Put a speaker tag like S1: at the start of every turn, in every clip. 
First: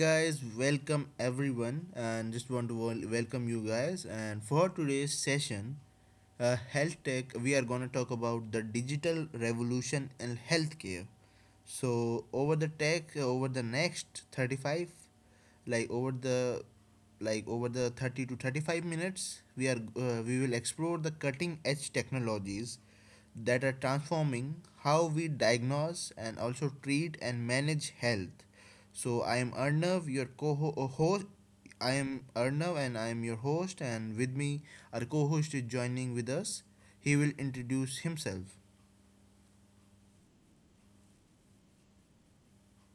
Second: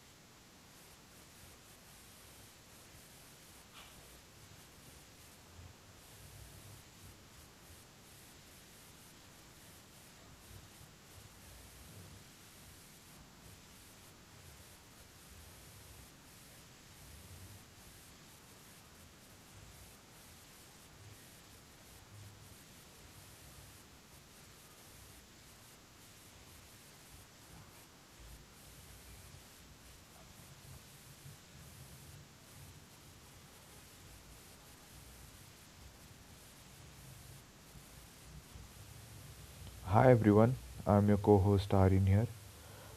S1: guys, welcome everyone, and just want to welcome you guys. And for today's session, health tech, we are gonna talk about the digital revolution in healthcare. So over the next 35, like over the over the 30 to 35 minutes we are we will explore the cutting edge technologies that are transforming how we diagnose and also treat and manage health. So I am Arnav, and I am your host, and with me our co-host is joining with us. He will introduce himself.
S2: Hi everyone, I'm your co-host Arin here.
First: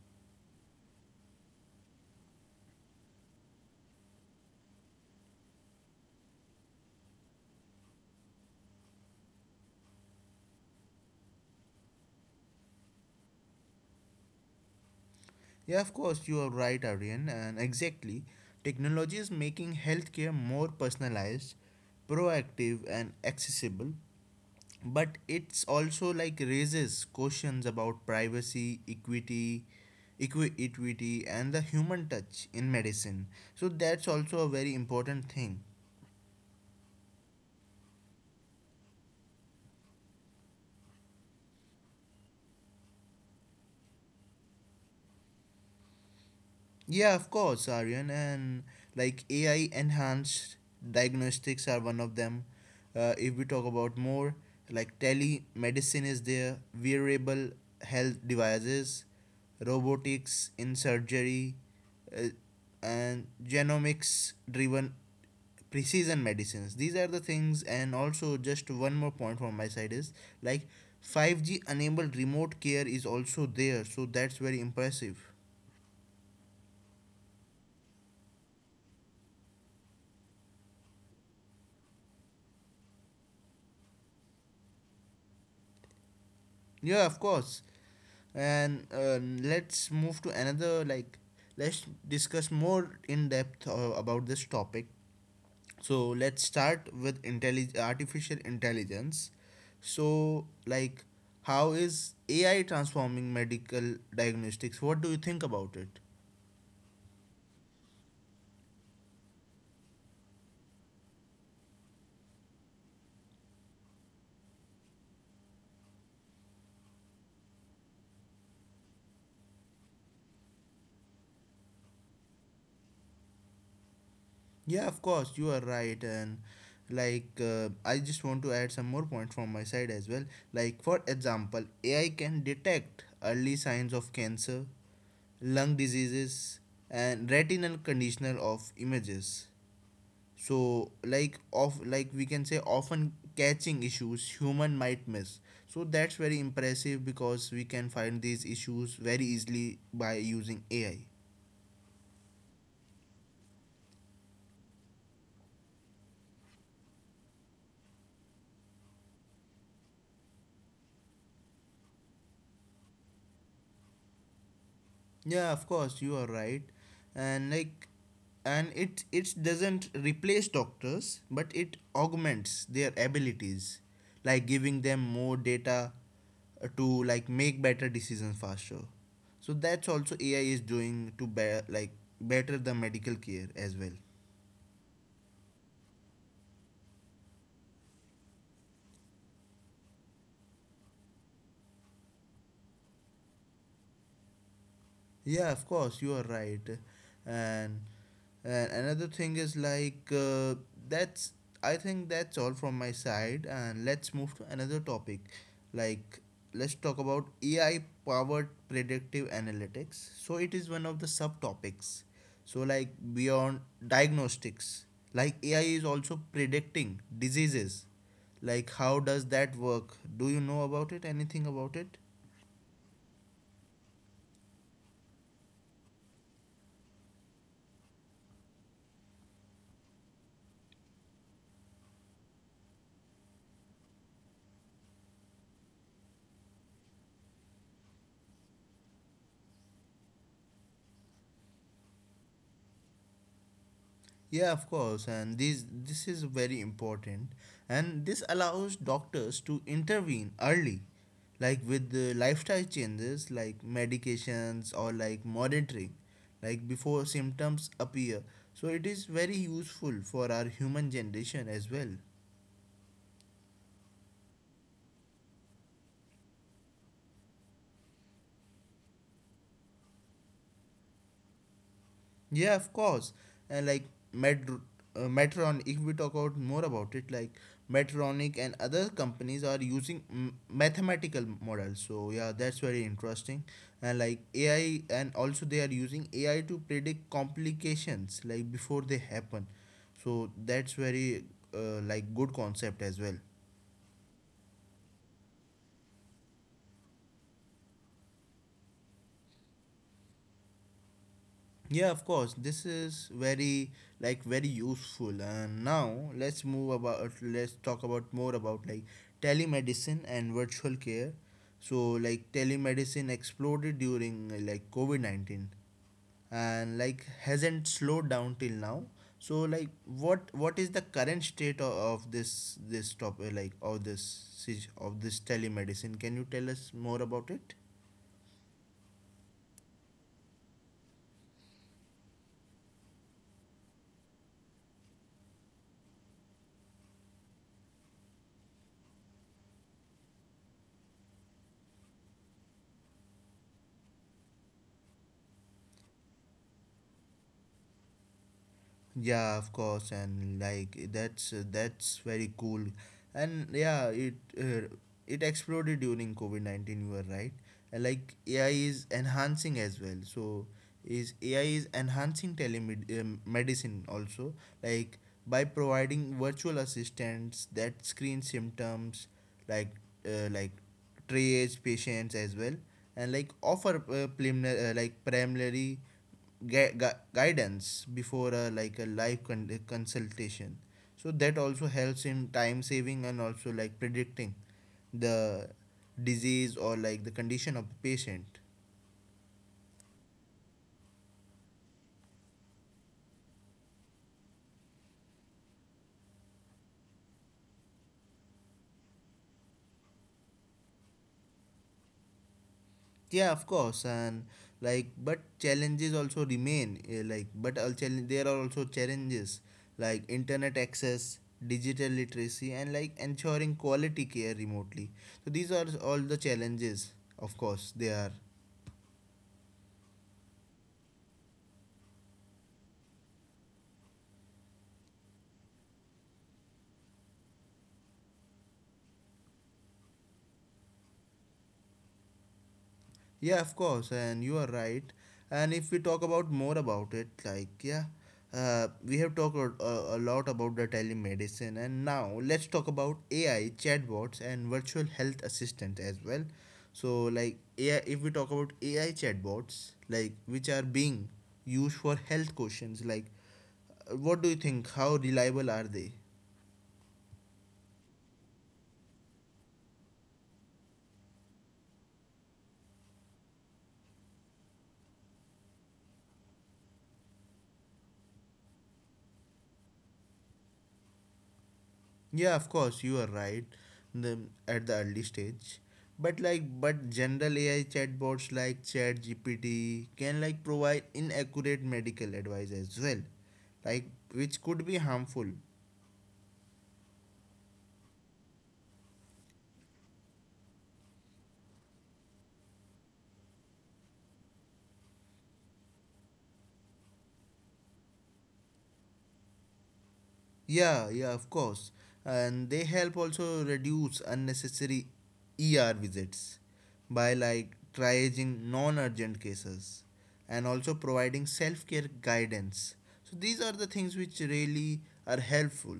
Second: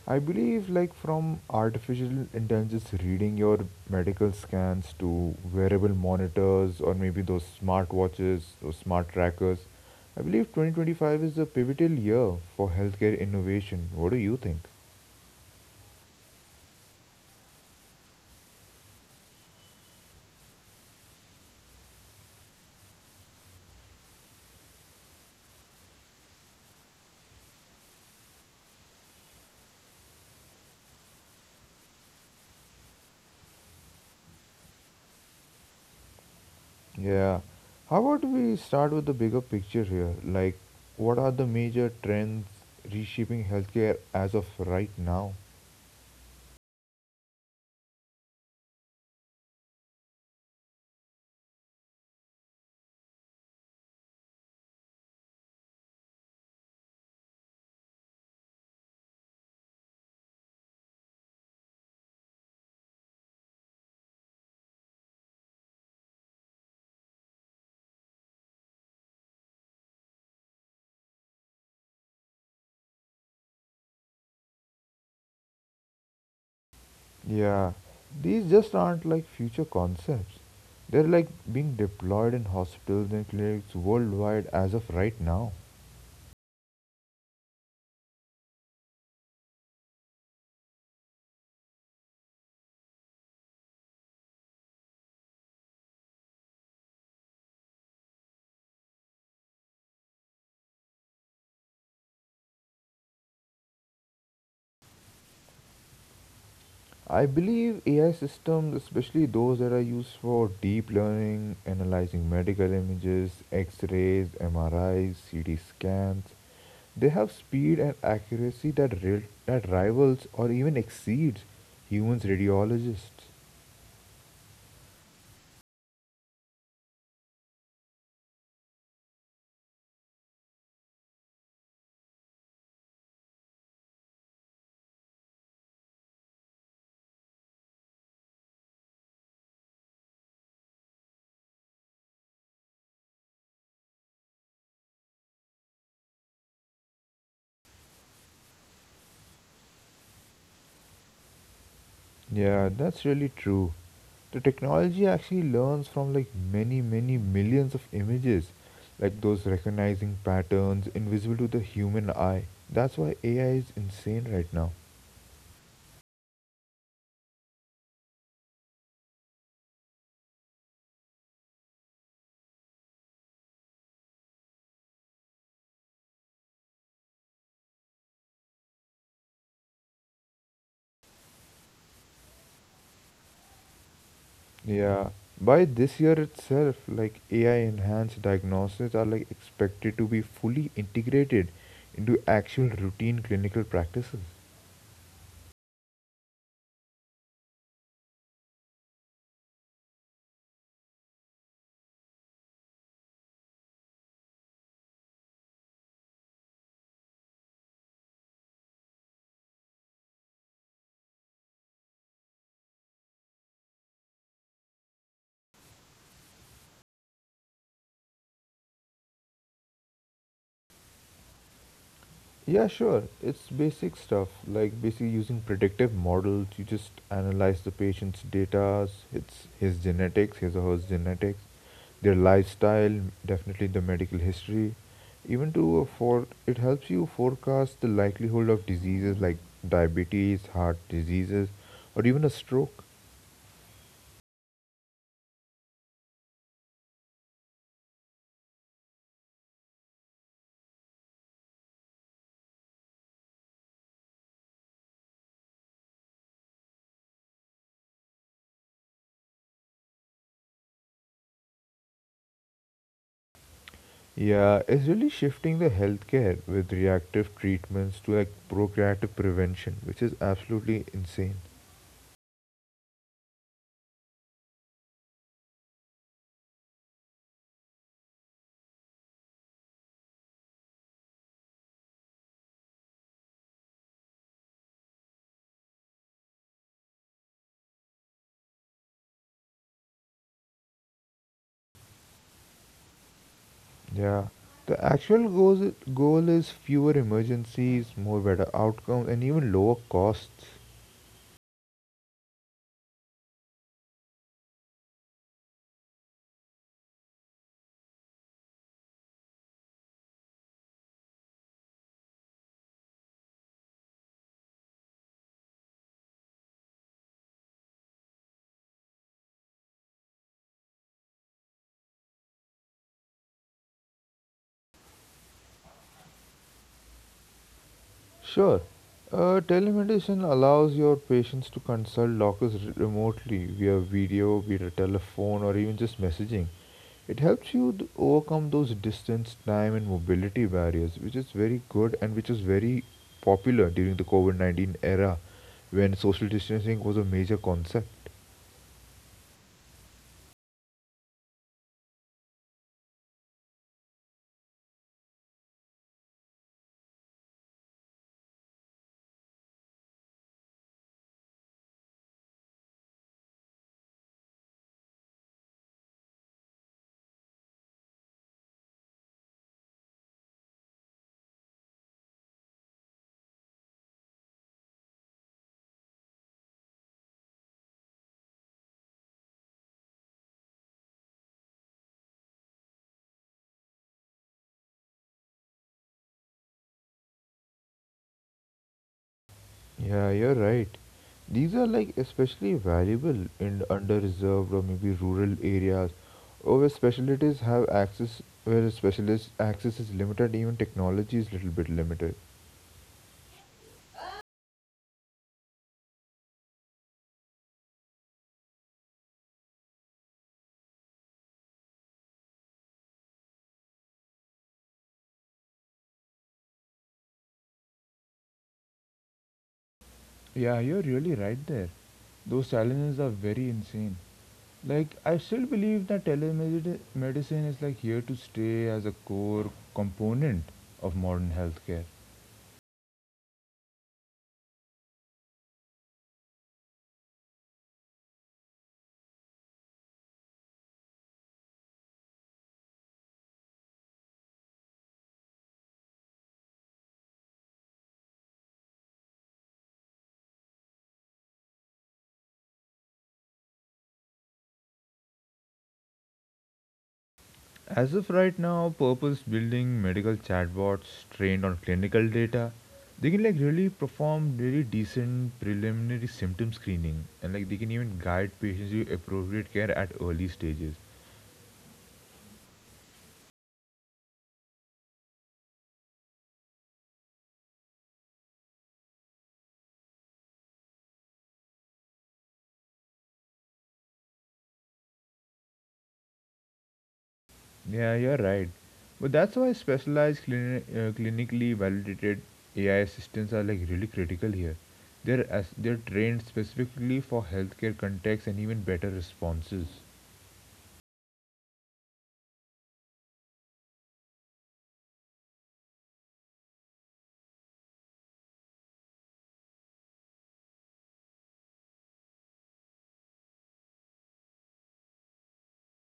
S2: I believe like from artificial intelligence reading your medical scans to wearable monitors or maybe those smart watches, those smart trackers, I believe 2025 is a pivotal year for healthcare innovation. What do you think?
S1: Yeah, of course, you are right, Aryan, and exactly. Technology is making healthcare more personalized, proactive, and accessible, but it's also, like, raises questions about privacy, equity, equity, and the human touch in medicine. So that's also a very important thing.
S2: Yeah. How about we start with the bigger picture here? Like what are the major trends reshaping healthcare as of right now?
S1: Yeah, of course, Aryan, and like AI enhanced diagnostics are one of them. If we talk about more, like telemedicine is there, wearable health devices, robotics in surgery, uh, and genomics driven precision medicines. These are the things, and also just one more point from my side is like 5G enabled remote care is also there, so that's very impressive.
S2: Yeah, these just aren't like future concepts. They're like being deployed in hospitals and clinics worldwide as of right now.
S1: Yeah, of course. And let's move to another like let's discuss more in depth about this topic. So let's start with artificial intelligence. So, like, how is AI transforming medical diagnostics? What do you think about it?
S2: I believe AI systems, especially those that are used for deep learning, analyzing medical images, x rays, MRIs, CT scans, they have speed and accuracy that, that rivals or even exceeds humans' radiologists.
S1: Yeah, of course, you are right. And like, I just want to add some more points from my side as well. Like, for example, AI can detect early signs of cancer, lung diseases, and retinal conditional of images. So, like, of like we can say often catching issues human might miss. So that's very impressive because we can find these issues very easily by using AI.
S2: Yeah, that's really true. The technology actually learns from like many millions of images, like those recognizing patterns invisible to the human eye. That's why AI is insane right now.
S1: Yeah, of course, you are right. And like and it doesn't replace doctors, but it augments their abilities, like giving them more data, to like make better decisions faster. So that's also AI is doing to better the medical care as well.
S2: Yeah, by this year itself, like AI enhanced diagnosis are like expected to be fully integrated into actual routine clinical practices.
S1: Yeah, of course, you are right. And, and another thing is like that's I think that's all from my side. And let's move to another topic. Like, let's talk about AI powered predictive analytics. So it is one of the subtopics. So, like, beyond diagnostics, like AI is also predicting diseases. Like, how does that work? Do you know about it? Anything about it?
S2: Yeah, sure. It's basic stuff, like basically using predictive models. You just analyze the patient's data, it's his genetics, his or her genetics, their lifestyle, definitely the medical history. Even to for it helps you forecast the likelihood of diseases like diabetes, heart diseases, or even a stroke.
S1: Yeah, of course, and this is very important, and this allows doctors to intervene early, like with the lifestyle changes, like medications or like monitoring, like before symptoms appear. So it is very useful for our human generation as well.
S2: Yeah, it's really shifting the healthcare with reactive treatments to like procreative prevention, which is absolutely insane.
S1: Yeah, of course. And like Med, if we talk about more about it, like Medtronic and other companies are using mathematical models. So yeah, that's very interesting. And like AI, and also they are using AI to predict complications like before they happen. So that's very, like, good concept as well.
S2: Yeah, the actual goal is fewer emergencies, more better outcomes, and even lower costs.
S1: Yeah, of course. This is very useful. And now let's move about let's talk about more about, like, telemedicine and virtual care. So like telemedicine exploded during, like, COVID-19, and like hasn't slowed down till now. So, like, what is the current state of this topic, like of this telemedicine? Can you tell us more about it?
S2: Sure, telemedicine allows your patients to consult doctors remotely via video, via telephone, or even just messaging. It helps you to overcome those distance, time, and mobility barriers, which is very good and which is very popular during the COVID 19 era when social distancing was a major concept.
S1: Yeah, of course, and like that's very cool, and yeah, it exploded during COVID 19. You are right, and like AI is enhancing as well. So is AI is enhancing telemedicine also, like by providing virtual assistants that screen symptoms, like like triage patients as well, and like offer, preliminary guidance before a live consultation. So that also helps in time saving and also like predicting the disease or like the condition of the patient.
S2: Yeah, you're right. These are like especially valuable in underreserved or maybe rural areas, or where specialities have access, where specialist access is limited, even technology is little bit limited.
S1: Yeah, of course, and, like, but challenges also remain. Eh, like but all challenge There are also challenges, like internet access, digital literacy, and like ensuring quality care remotely. So these are all the challenges, of course they are.
S2: Yeah, you're really right there. Those challenges are very insane. Like, I still believe that telemedicine is like here to stay as a core component of modern healthcare.
S1: Yeah, of course, and you are right. And if we talk about more about it, like, yeah, we have talked a lot about the telemedicine, and now let's talk about AI chatbots and virtual health assistant as well. So, like, AI, if we talk about AI chatbots, like, which are being used for health questions, like, what do you think? How reliable are they?
S2: As of right now, purpose building medical chatbots trained on clinical data, they can like really perform really decent preliminary symptom screening, and like they can even guide patients to appropriate care at early stages.
S1: Yeah, of course, you are right. The, at the early stage, but general AI chatbots like ChatGPT can like provide inaccurate medical advice as well, like, which could be harmful.
S2: Yeah, you're right. But that's why specialized clinically validated AI assistants are like really critical here. They're as they're trained specifically for healthcare contexts and even better responses.
S1: Yeah, yeah, of course, and they help also reduce unnecessary ER visits by like triaging non-urgent cases and also providing self-care guidance. So these are the things which really are helpful.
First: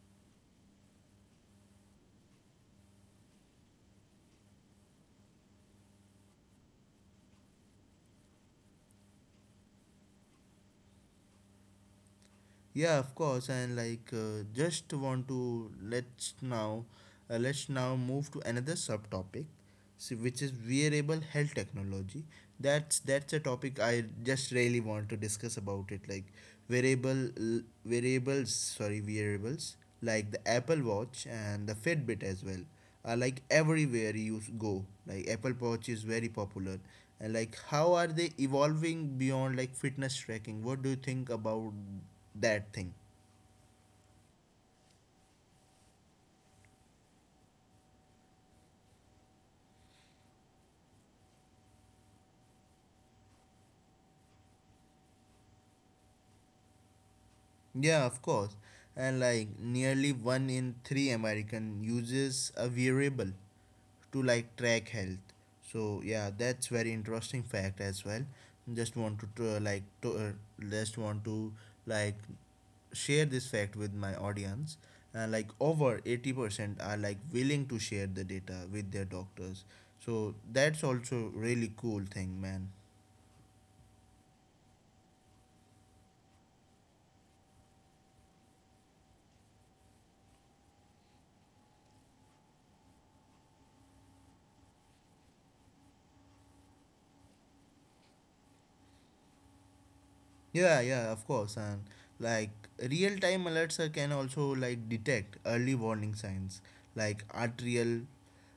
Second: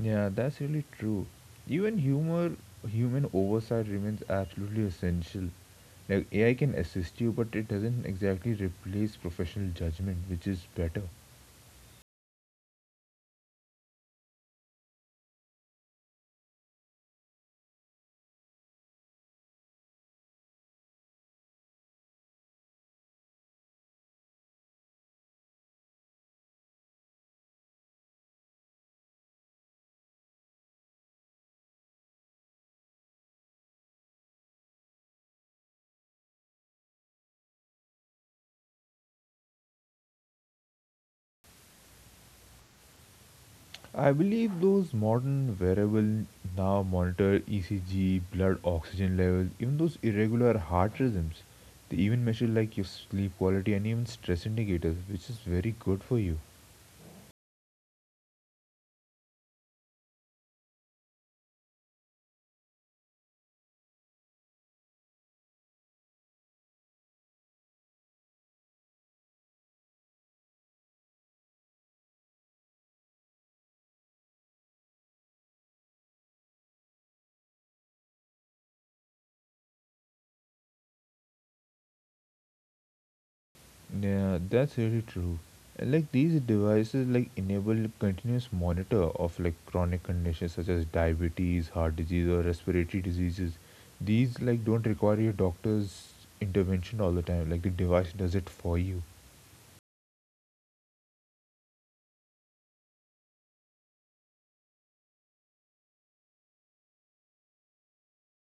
S2: Yeah, that's really true. Even humor, Human oversight remains absolutely essential. Like AI can assist you, but it doesn't exactly replace professional judgment, which is better.
S1: Yeah, of course, and like, just want to let's now move to another subtopic, so which is wearable health technology. That's a topic I just really want to discuss about it, like wearables like the Apple Watch and the Fitbit as well are like everywhere you go. Like, Apple Watch is very popular, and like how are they evolving beyond like fitness tracking? What do you think about that thing?
S2: I believe those modern wearable now monitor ECG, blood oxygen levels, even those irregular heart rhythms. They even measure like your sleep quality and even stress indicators, which is very good for you.
S1: Yeah, of course. And like nearly one in three American uses a variable to like track health. So yeah, that's very interesting fact as well. Just want to just want to like share this fact with my audience. And like over 80% are like willing to share the data with their doctors. So that's also really cool thing, man.
S2: Yeah, that's really true. And, like these devices like enable continuous monitor of like chronic conditions such as diabetes, heart disease or respiratory diseases. These like don't require your doctor's intervention all the time. Like the device does it for you.
S1: Yeah, yeah, of course. And like real time alerts, can also like detect early warning signs like arterial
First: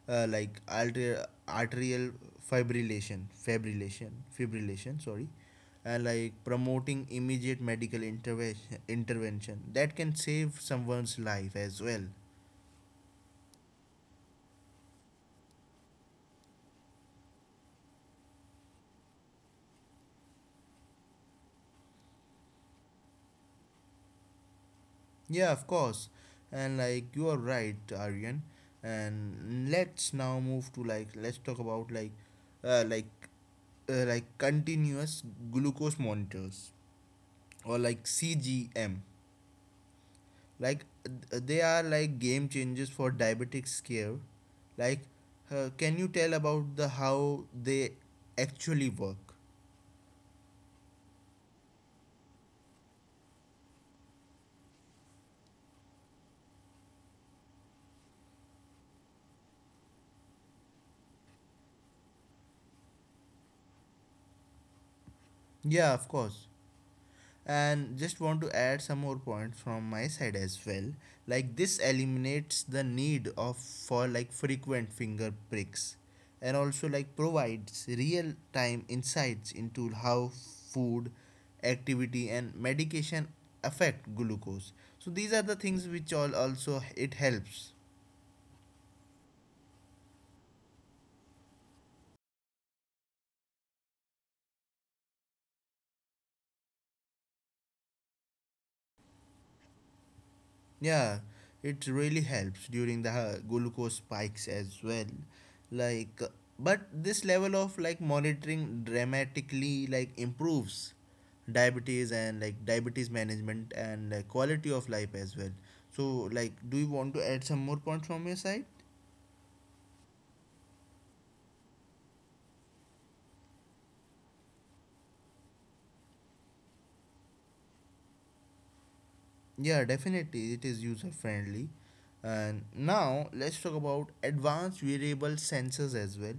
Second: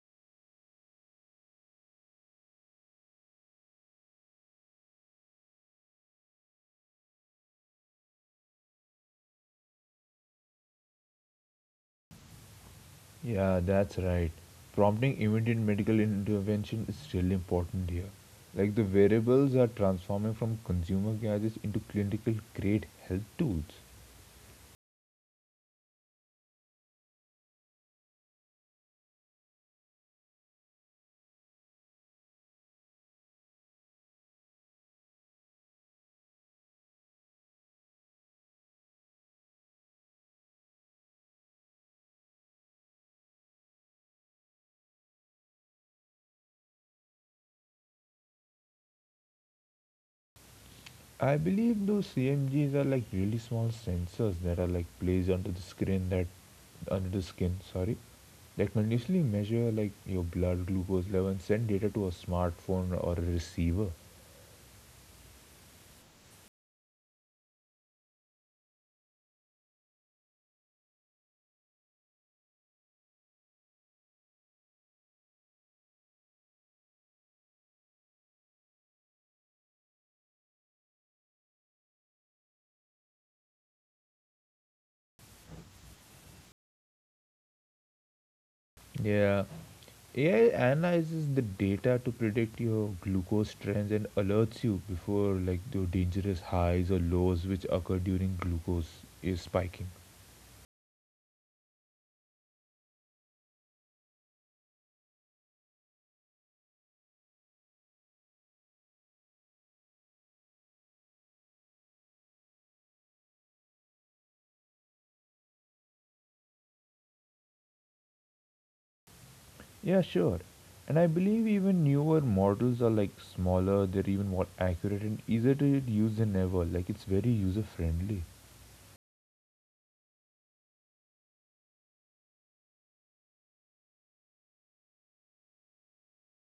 S1: uh, like arterial, arterial fibrillation, fibrillation, fibrillation, sorry. And like promoting immediate medical intervention that can save someone's life as well.
S2: Yeah, that's right. Prompting immediate medical intervention is really important here. Like the variables are transforming from consumer gadgets into clinical grade health tools.
S1: Yeah, of course. And like you are right, Aryan. And let's now move to like let's talk about, like, uh, like continuous glucose monitors, or like CGM. Like, they are like game changers for diabetics care. Like, can you tell about the how they actually work?
S2: I believe those CMGs are like really small sensors that are like placed under the screen that under the skin, sorry, that continuously measure like your blood glucose level and send data to a smartphone or a receiver.
S1: Yeah, of course, and just want to add some more points from my side as well, like this eliminates the need of for like frequent finger pricks and also like provides real time insights into how food, activity, and medication affect glucose. So these are the things which all also it helps.
S2: Yeah, AI analyzes the data to predict your glucose trends and alerts you before like the dangerous highs or lows which occur during glucose is spiking.
S1: Yeah, it really helps during the, glucose spikes as well. Like, but this level of like monitoring dramatically like improves diabetes management, and, like, quality of life as well. So, like, do you want to add some more points from your side?
S2: Yeah, sure. And I believe even newer models are like smaller, they're even more accurate and easier to use than ever. Like it's very user friendly.
S1: Yeah, definitely it is user friendly. And now let's talk about advanced wearable sensors as well.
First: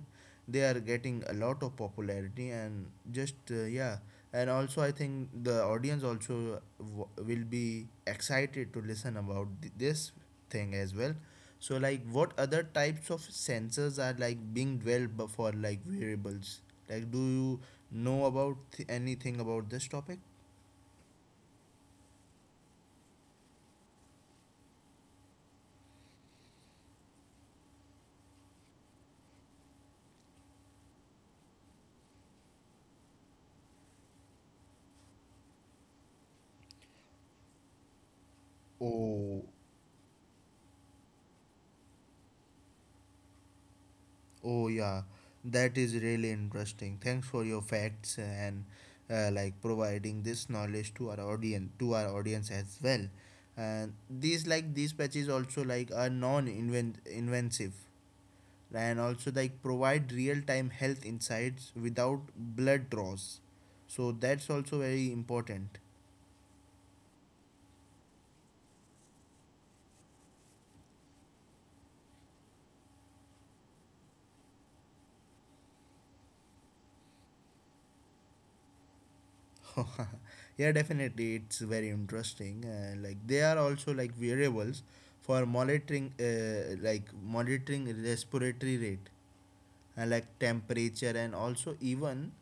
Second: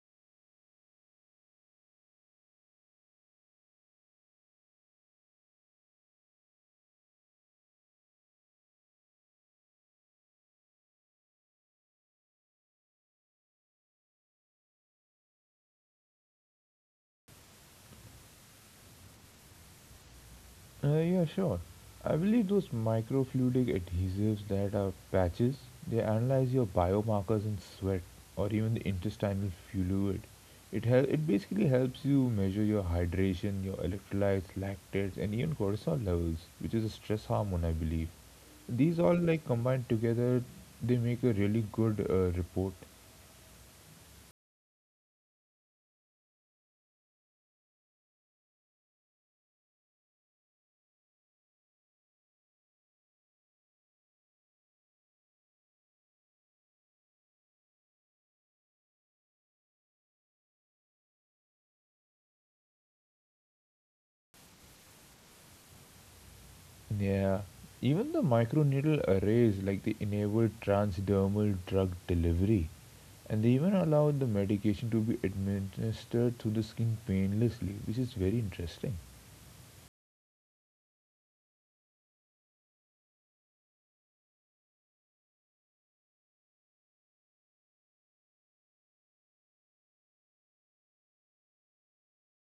S1: They are getting a lot of popularity and just yeah, and also I think the audience also will be excited to listen about this thing as well. So like what other types of sensors are like being developed for like wearables? Like, do you know about anything about this topic?
S2: Yeah, sure. I believe those microfluidic adhesives that are patches, they analyze your biomarkers in sweat or even the intestinal fluid. It basically helps you measure your hydration, your electrolytes, lactates, and even cortisol levels, which is a stress hormone, I believe. These all
S1: Oh,
S2: like combined together, they make a really good report.
S1: Oh yeah, that is really interesting. Thanks for your facts and, like, providing this knowledge to our audience as well. And these patches also like are non-invasive and also like provide real-time health insights without blood draws. So that's also very important.
S2: Yeah, even the microneedle arrays like they enable transdermal drug delivery, and they even allow the medication to be administered through the skin painlessly, which is very interesting.
S1: Yeah, definitely it's very interesting, like, they are also like variables for monitoring respiratory rate and like temperature and also even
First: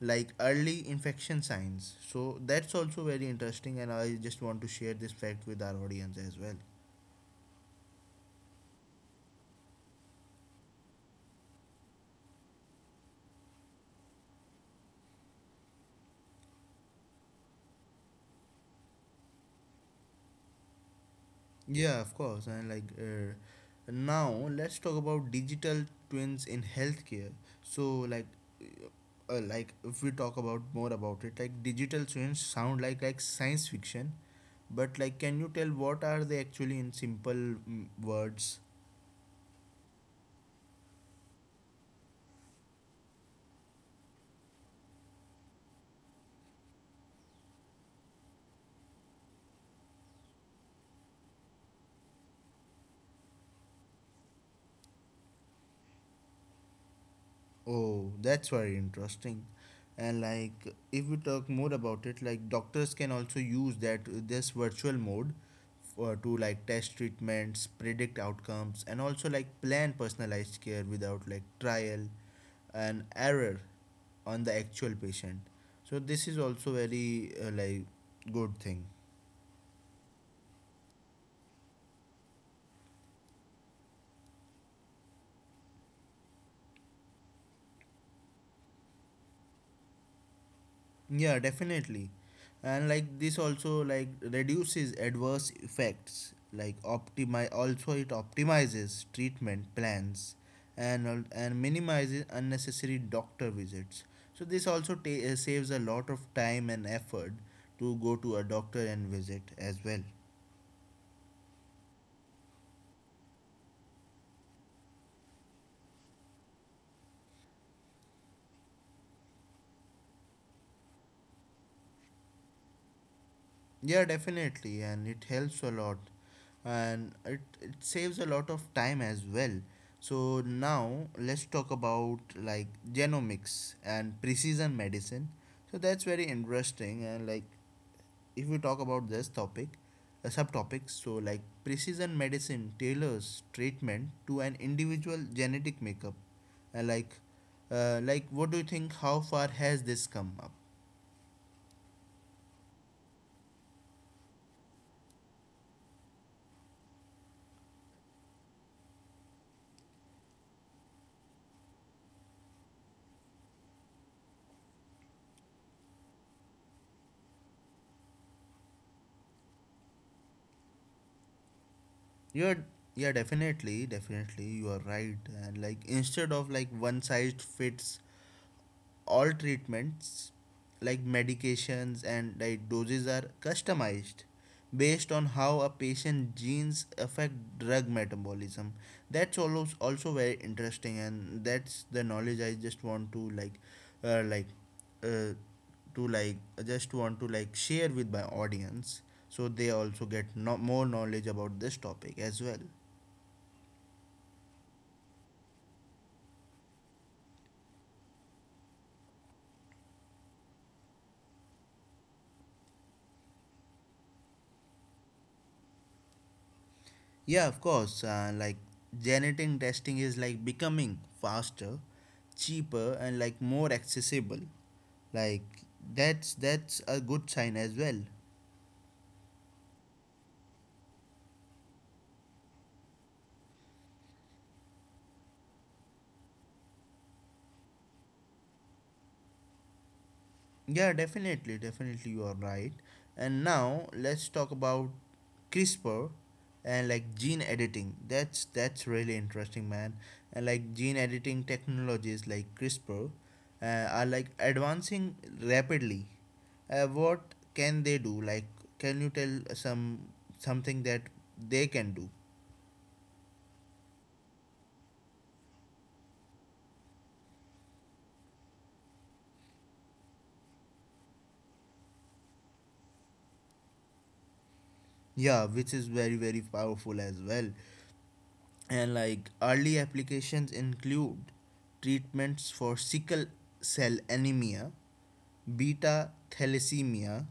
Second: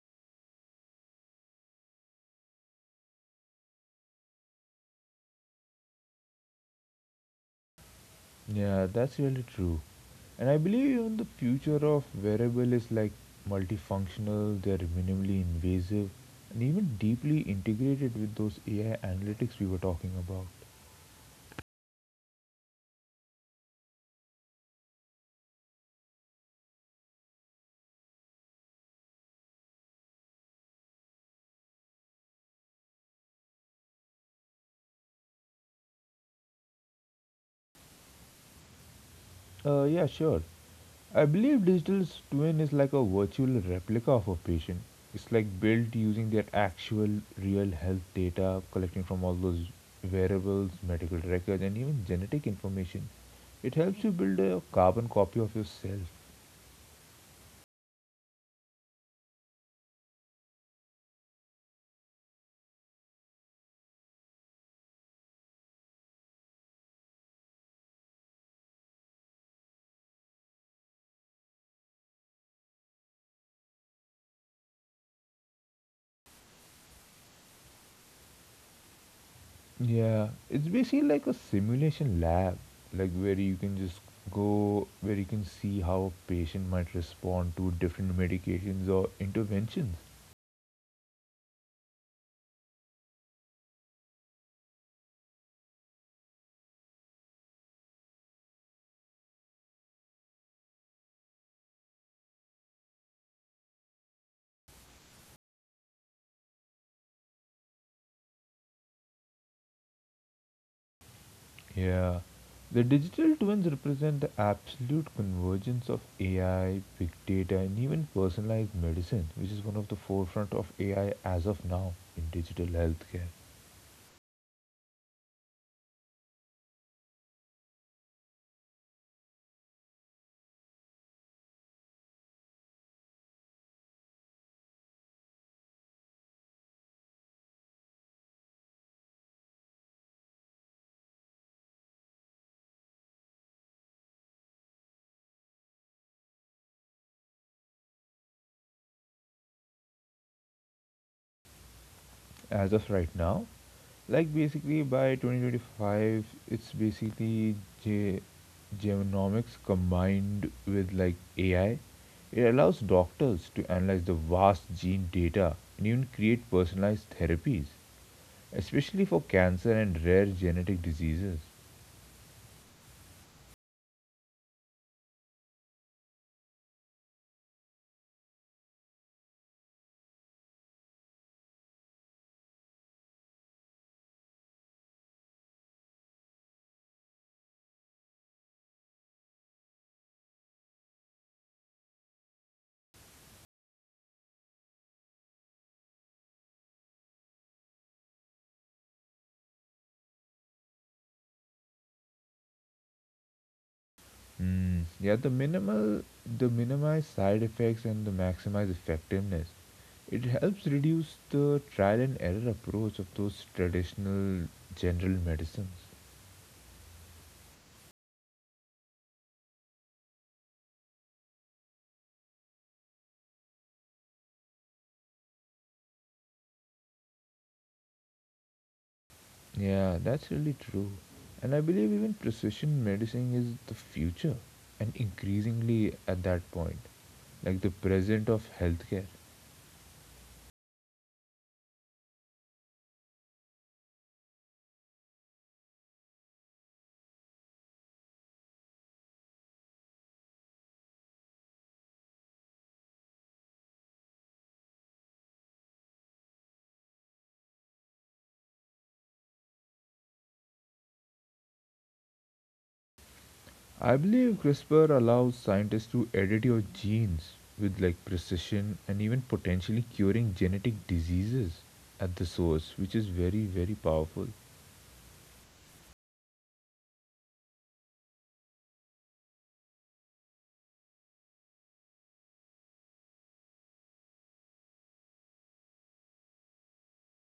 S1: like early infection signs. So that's also very interesting, and I just want to share this fact with our audience as well.
S2: Yeah, that's really true. And I believe even the future of wearable is like multifunctional, they're minimally invasive, and even deeply integrated with those AI analytics we were talking about.
S1: Yeah, of course. And like, now, let's talk about digital twins in healthcare. So, like, if we talk about more about it, like digital twins sound like science fiction, but like, can you tell what are they actually in simple, words?
S2: Yeah, sure. I believe digital twin is like a virtual replica of a patient. It's like built using their actual real health data, collecting from all those variables, medical records, and even genetic information. It helps you build a carbon copy of yourself.
S1: Oh, that's very interesting. And like, if we talk more about it, like doctors can also use that this virtual mode, to like test treatments, predict outcomes, and also like plan personalized care without like trial and error on the actual patient. So this is also very, like, good thing.
S2: Yeah, it's basically like a simulation lab, like where you can just go, where you can see how a patient might respond to different medications or interventions.
S1: Yeah, definitely. And like this also like reduces adverse effects. Like, optimize also it optimizes treatment plans, and minimizes unnecessary doctor visits. So this also saves a lot of time and effort to go to a doctor and visit as well.
S2: Yeah. The digital twins represent the absolute convergence of AI, big data, and even personalized medicine, which is one of the forefront of AI as of now in digital healthcare.
S1: Yeah, definitely, and it helps a lot and it saves a lot of time as well. So now let's talk about like genomics and precision medicine. So that's very interesting, and like if we talk about this topic subtopics, so like precision medicine tailors treatment to an individual genetic makeup. And like what do you think, how far has this come up?
S2: As of right now, like basically by 2025, it's basically ge- genomics combined with like AI. It allows doctors to analyze the vast gene data and even create personalized therapies, especially for cancer and rare genetic diseases.
S1: You're Yeah, definitely, definitely, you are right. And like instead of like one size fits all treatments, like medications and like doses are customized based on how a patient genes affect drug metabolism. That's also very interesting, and that's the knowledge I just want to like uh, to like just want to like share with my audience so they also get more knowledge about this topic as well.
S2: Yeah, the minimize side effects and the maximize effectiveness. It helps reduce the trial and error approach of those traditional general medicines.
S1: Yeah, of course. Like genetic testing is like becoming faster, cheaper, and like more accessible. Like that's a good sign as well.
S2: Yeah, that's really true. And I believe even precision medicine is the future and increasingly at that point, like the present of healthcare.
S1: Yeah, definitely, definitely, you are right. And now let's talk about CRISPR and like gene editing. That's really interesting, man. And like gene editing technologies like CRISPR uh, are like advancing rapidly. What can they do? Like, can you tell some something that they can do?
S2: I believe CRISPR allows scientists to edit your genes with like precision and even potentially curing genetic diseases at the source, which is very, very powerful.
S1: Yeah, which is very very powerful as well. And like early applications include treatments for sickle cell anemia, beta thalassemia,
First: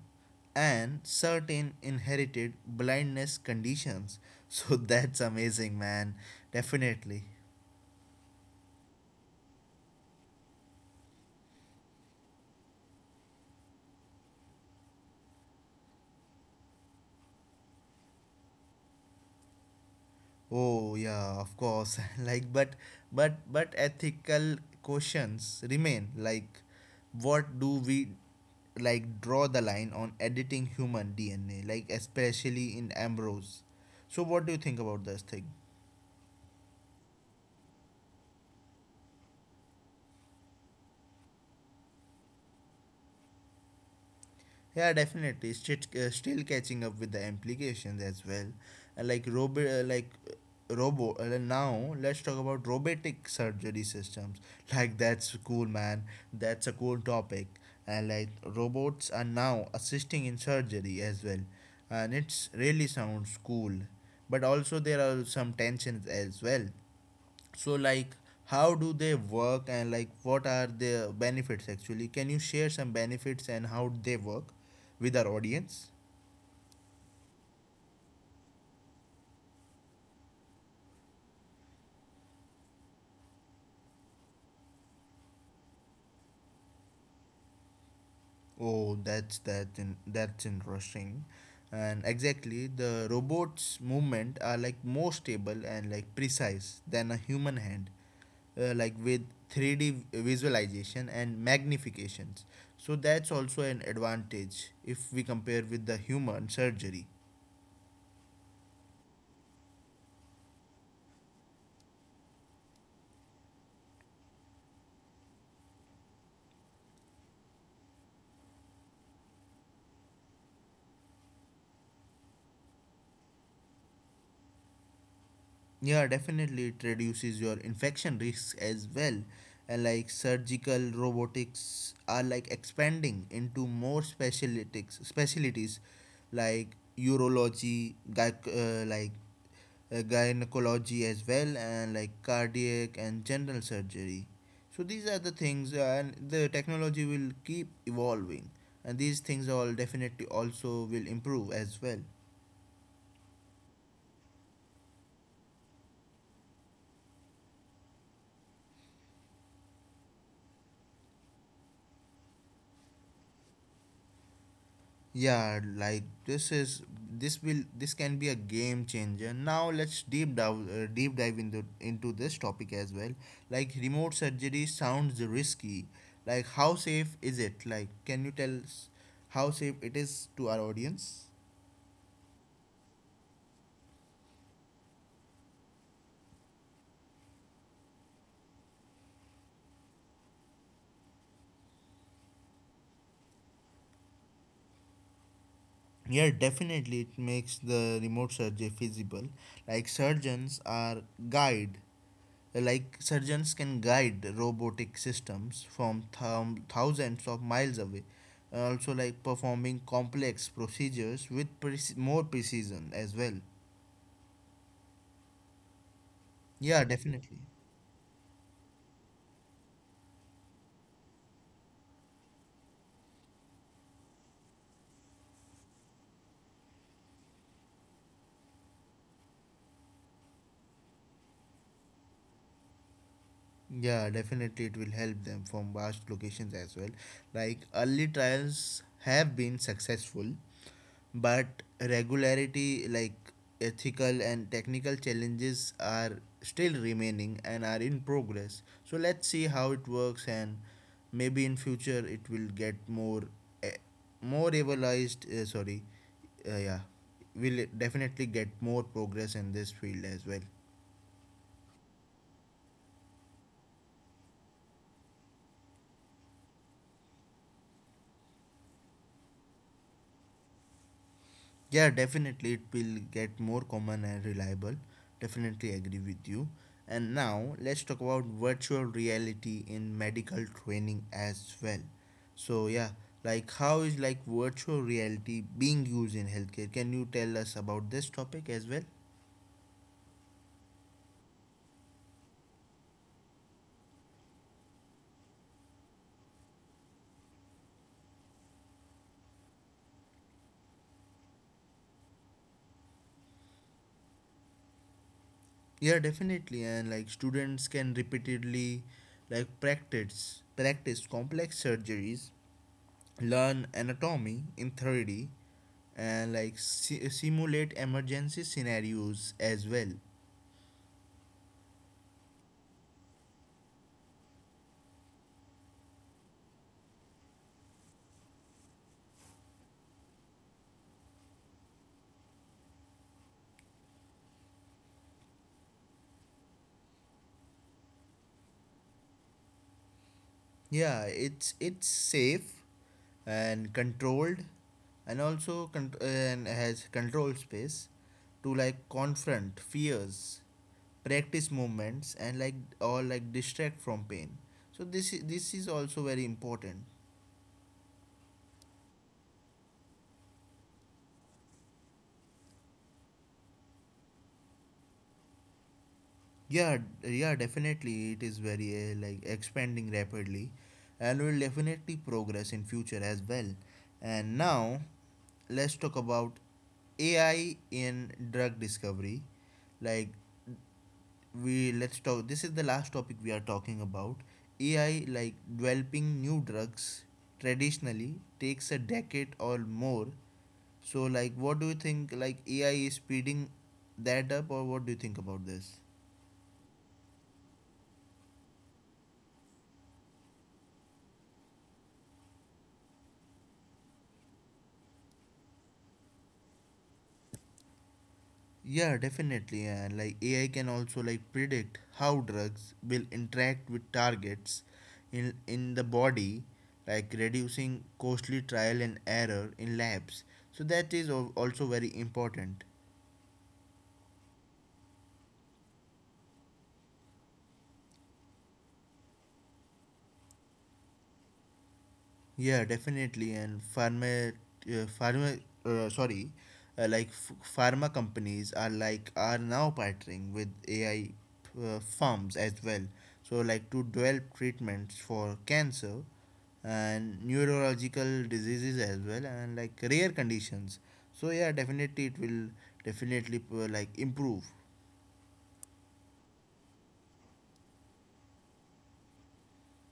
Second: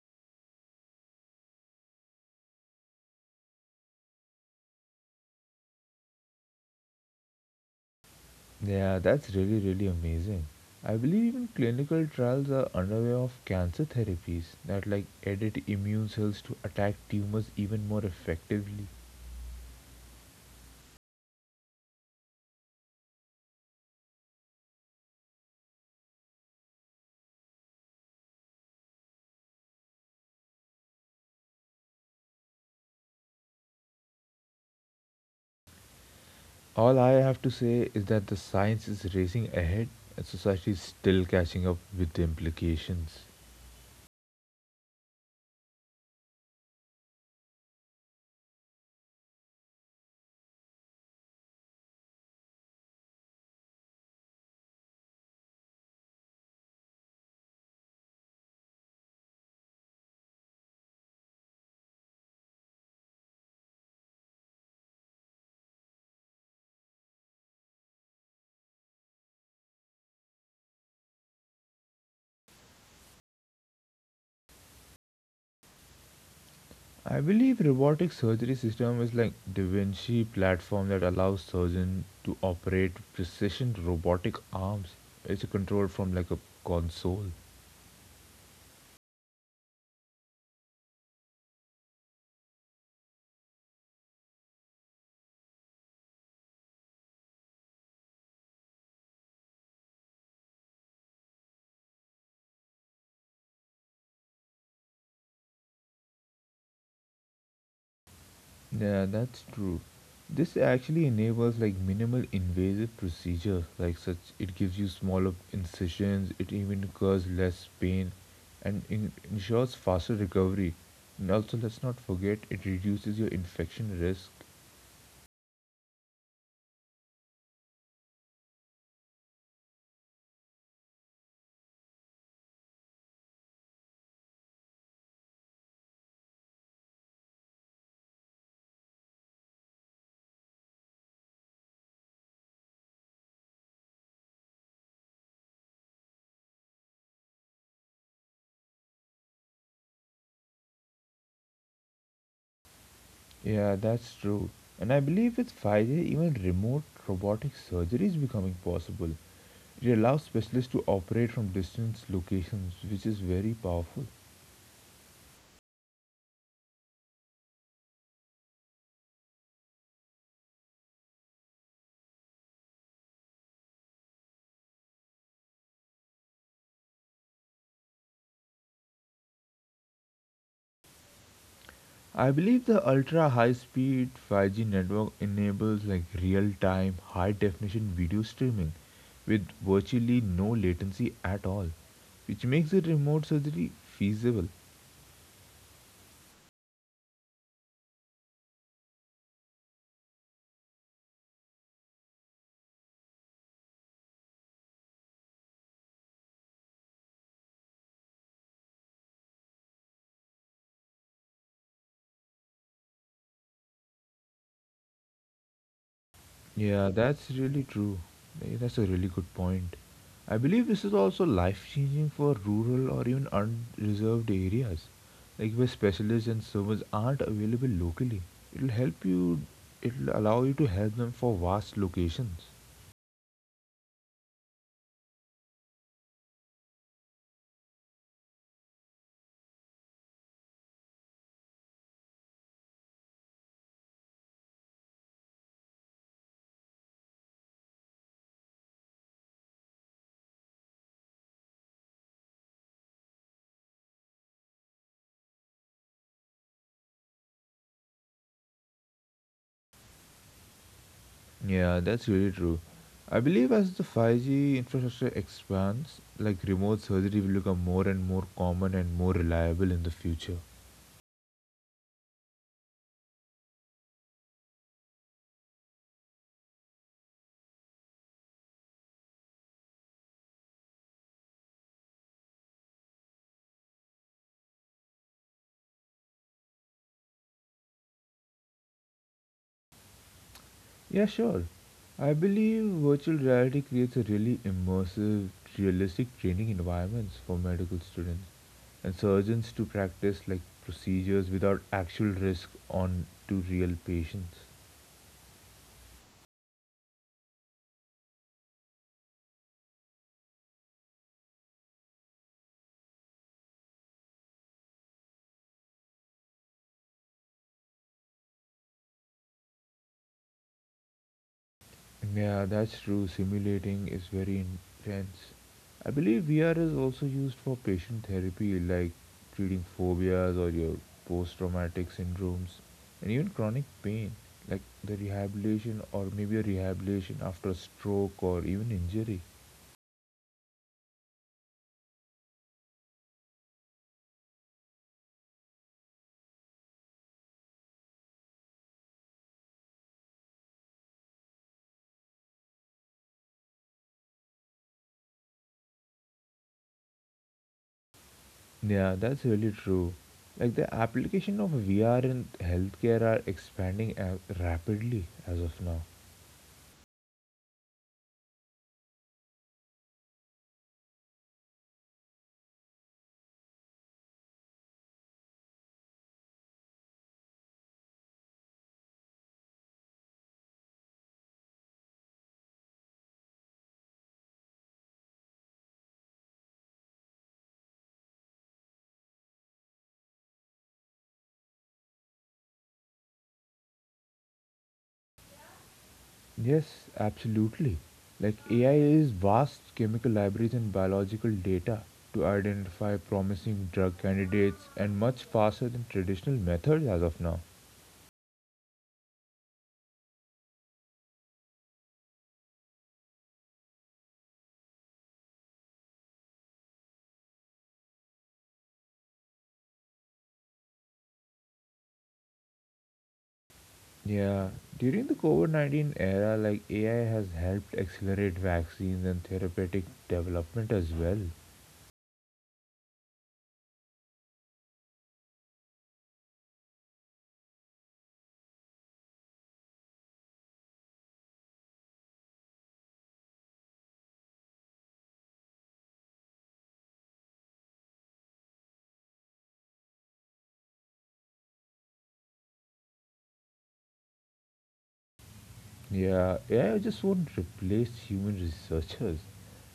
S1: and certain inherited blindness conditions. So that's amazing, man. Definitely.
S2: Yeah, that's really, really amazing. I believe even clinical trials are underway of cancer therapies that like edit immune cells to attack tumors even more effectively.
S1: Oh yeah, of course. Like but but ethical questions remain, like what do we like draw the line on editing human DNA, like especially in Ambrose. So what do you think about this thing?
S2: All I have to say is that the science is racing ahead and society is still catching up with the implications.
S1: Yeah, definitely. Still, still catching up with the implications as well. Like robot, like robo. Now let's talk about robotic surgery systems. Like that's cool, man. That's a cool topic. And like robots are now assisting in surgery as well, and it's really sounds cool. But also there are some tensions as well. So like how do they work, and like what are the benefits actually? Can you share some benefits and how they work with our audience?
S2: I believe robotic surgery system is like Da Vinci platform that allows surgeon to operate precision robotic arms. It's controlled from like a console.
S1: Oh, that's interesting. And exactly, the robot's movement are like more stable and like precise than a human hand, like with 3D visualization and magnifications. So that's also an advantage if we compare with the human surgery.
S2: Yeah, that's true. This actually enables like minimal invasive procedure, like such it gives you smaller incisions, it even causes less pain and ensures faster recovery. And also let's not forget it reduces your infection risk.
S1: Yeah, definitely it reduces your infection risks as well. And like surgical robotics are like expanding into more specialties like urology, uh, like gynecology as well, and like cardiac and general surgery. So these are the things, and the technology will keep evolving, and these things all definitely also will improve as well.
S2: Yeah, that's true. And I believe with 5G, even remote robotic surgery is becoming possible. It allows specialists to operate from distance locations, which is very powerful.
S1: Yeah, like this is this will this can be a game changer. Now let's deep dive into this topic as well. Like remote surgery sounds risky. Like how safe is it? Like can you tell us how safe it is to our audience?
S2: I believe the ultra high speed 5G network enables like real time, high definition video streaming with virtually no latency at all, which makes the remote surgery feasible.
S1: Yeah, definitely it makes the remote surgery feasible. Like guide surgeons can guide robotic systems from thousands of miles away, also like performing complex procedures with more precision as well. Yeah,
S2: Yeah, that's
S1: definitely.
S2: really true. That's a really good point. I believe this is also life changing for rural or even unreserved areas, like where specialists and servants aren't available locally. It'll help you, It'll allow you to help them for vast locations.
S1: Yeah, definitely it will help them from vast locations as well. Like early trials have been successful, but regularity like ethical and technical challenges are still remaining and are in progress. So let's see how it works, and maybe in future it will get more eh, more evaluated sorry yeah, will definitely get more progress in this field as well.
S2: Yeah, that's really true. I believe as the 5G infrastructure expands, like remote surgery will become more and more common and more reliable in the future.
S1: Yeah, definitely it will get more common and reliable. Definitely agree with you. And now let's talk about virtual reality in medical training as well. So yeah, like how is like virtual reality being used in healthcare? Can you tell us about this topic as well?
S2: Yeah, sure. I believe virtual reality creates a really immersive, realistic training environments for medical students and surgeons to practice like procedures without actual risk on to real patients.
S1: Yeah, definitely. And like students can repeatedly like practice complex surgeries, learn anatomy in 3D, and like simulate emergency scenarios as well.
S2: Yeah, that's true. Simulating is very intense. I believe VR is also used for patient therapy, like treating phobias or your post traumatic syndromes and even chronic pain, like the rehabilitation or maybe a rehabilitation after a stroke or even injury.
S1: Yeah, it's safe and controlled, and also and has control space to like confront fears, practice movements, and like or like distract from pain. So this is also very important.
S2: Yeah, that's really true. Like the application of VR in healthcare are expanding rapidly as of now.
S1: Yeah, yeah, definitely it is very like expanding rapidly and will definitely progress in future as well. And now let's talk about AI in drug discovery. Like we let's talk, this is the last topic we are talking about. AI, like developing new drugs traditionally takes a decade or more. So like what do you think, like AI is speeding that up, or what do you think about this?
S2: Yes, absolutely. Like AI is vast chemical libraries and biological data to identify promising drug candidates and much faster than traditional methods as of now.
S1: Yeah, definitely. And like AI can also like predict how drugs will interact with targets in the body, like reducing costly trial and error in labs. So that is also very important.
S2: Yeah, during the COVID 19 era, like AI has helped accelerate vaccines and therapeutic development as well.
S1: Yeah, definitely. And uh, pharma, uh, sorry, pharma companies are like are now partnering with AI firms as well. So like to develop treatments for cancer and neurological diseases as well, and like rare conditions. So yeah, definitely it will definitely like improve.
S2: Yeah, AI just won't replace human researchers,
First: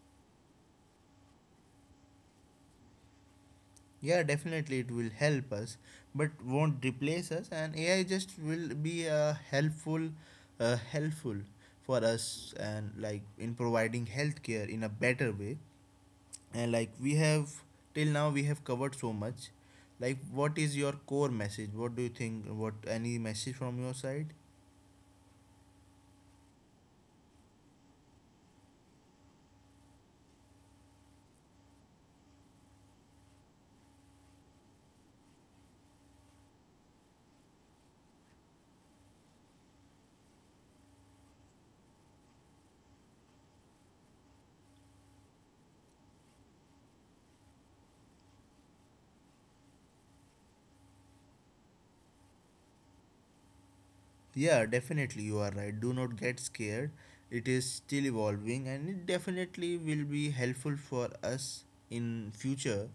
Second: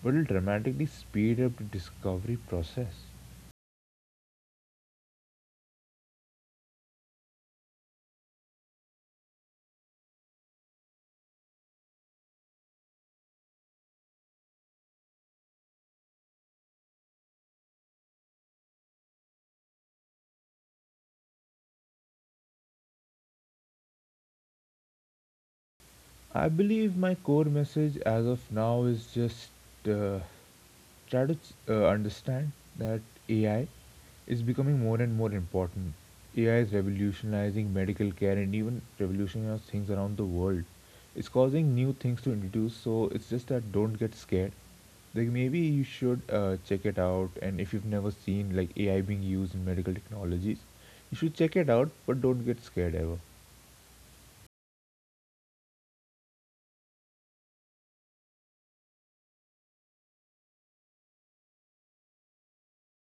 S2: but it will dramatically speed up the discovery process.
S1: Yeah, definitely it will help us, but won't replace us. And AI just will be a helpful, helpful for us, and like in providing healthcare in a better way. And like we have till now, we have covered so much. Like, what is your core message? What do you think? What any message from your side?
S2: I believe my core message as of now is just uh, try to understand that AI is becoming more and more important. AI is revolutionizing medical care and even revolutionizing things around the world. It's causing new things to introduce, so it's just that don't get scared. Like maybe you should check it out, and if you've never seen like AI being used in medical technologies, you should check it out, but don't get scared ever.
S1: Yeah, definitely you are right. Do not get scared. It is still evolving, and it definitely will be helpful for us in future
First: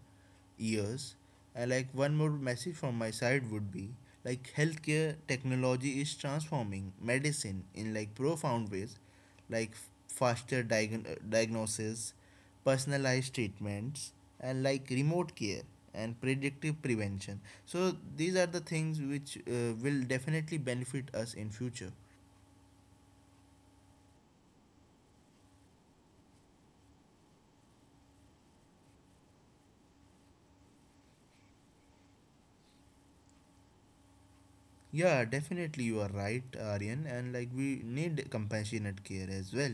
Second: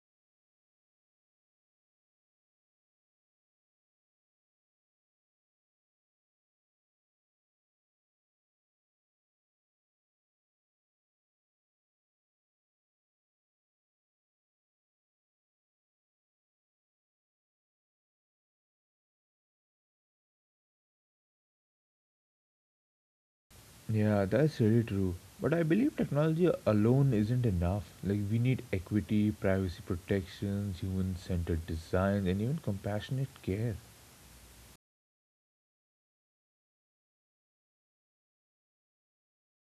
S1: years. And like one more message from my side would be like healthcare technology is transforming medicine in like profound ways, like faster diagnosis, personalized treatments, and like remote care and predictive prevention. So these are the things which will definitely benefit us in future.
S2: Yeah, that's really true. But I believe technology alone isn't enough. Like, we need equity, privacy protections, human centered design, and even compassionate care.
S1: Yeah, definitely you are right, Aryan. And like we need compassionate care as well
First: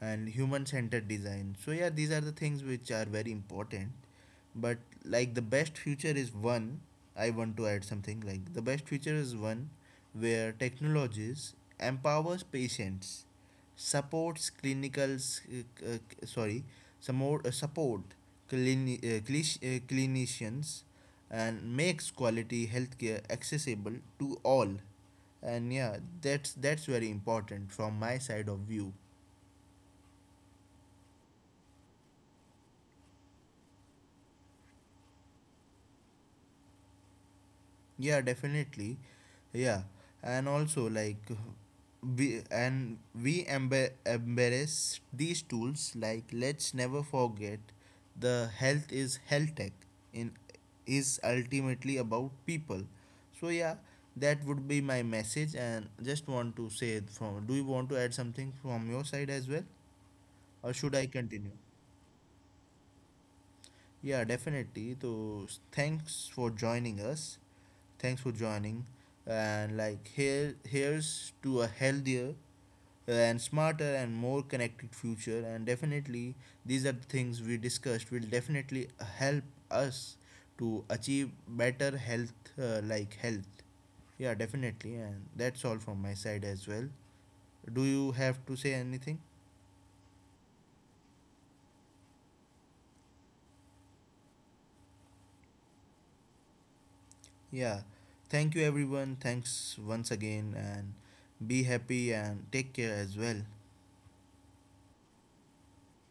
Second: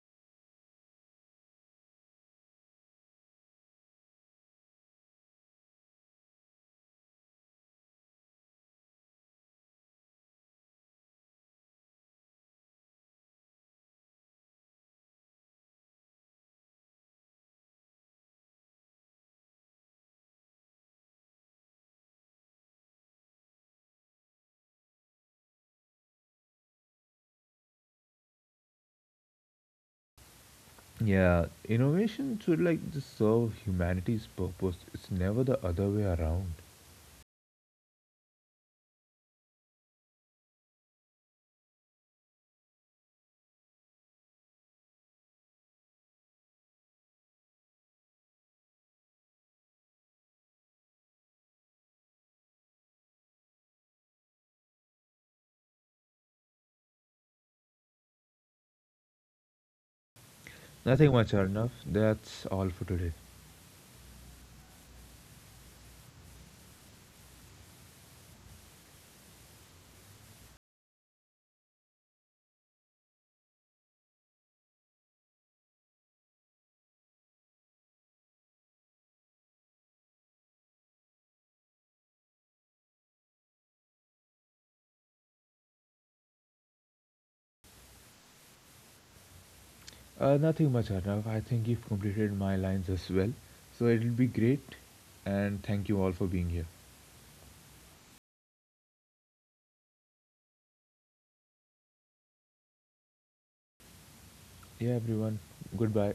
S1: and human centered design. So, yeah, these are the things which are very important. But like the best future is one, I want to add something, like the best future is one where technologies empowers patients, supports clinicals, sorry, some more, support clini- clish- clinicians and makes quality healthcare accessible to all. And yeah, that's very important from my side of view.
S2: Yeah, innovation should like just serve humanity's purpose. It's never the other way around.
S1: Yeah, definitely. Yeah, and also like we and we embe- embrace these tools. Like let's never forget, the health is health tech in is ultimately about people. So yeah, that would be my message, and just want to say it from do you want to add something from your side as well? Or should I
S2: Nothing much,
S1: continue?
S2: Arnav. That's all for today.
S1: Yeah, definitely. So thanks for joining us. Thanks for joining. And like here's to a healthier and smarter and more connected future, and definitely these are the things we discussed will definitely help us to achieve better health uh, like health yeah, definitely, and that's all from my side as well. Do you have to say anything?
S2: Nothing much, Arnav. I think you've completed my lines as well. So it'll be great. And thank you all for being here.
S1: Yeah. Thank you, everyone. Thanks once again, and be happy and take care as well.
S2: Yeah, everyone. Goodbye.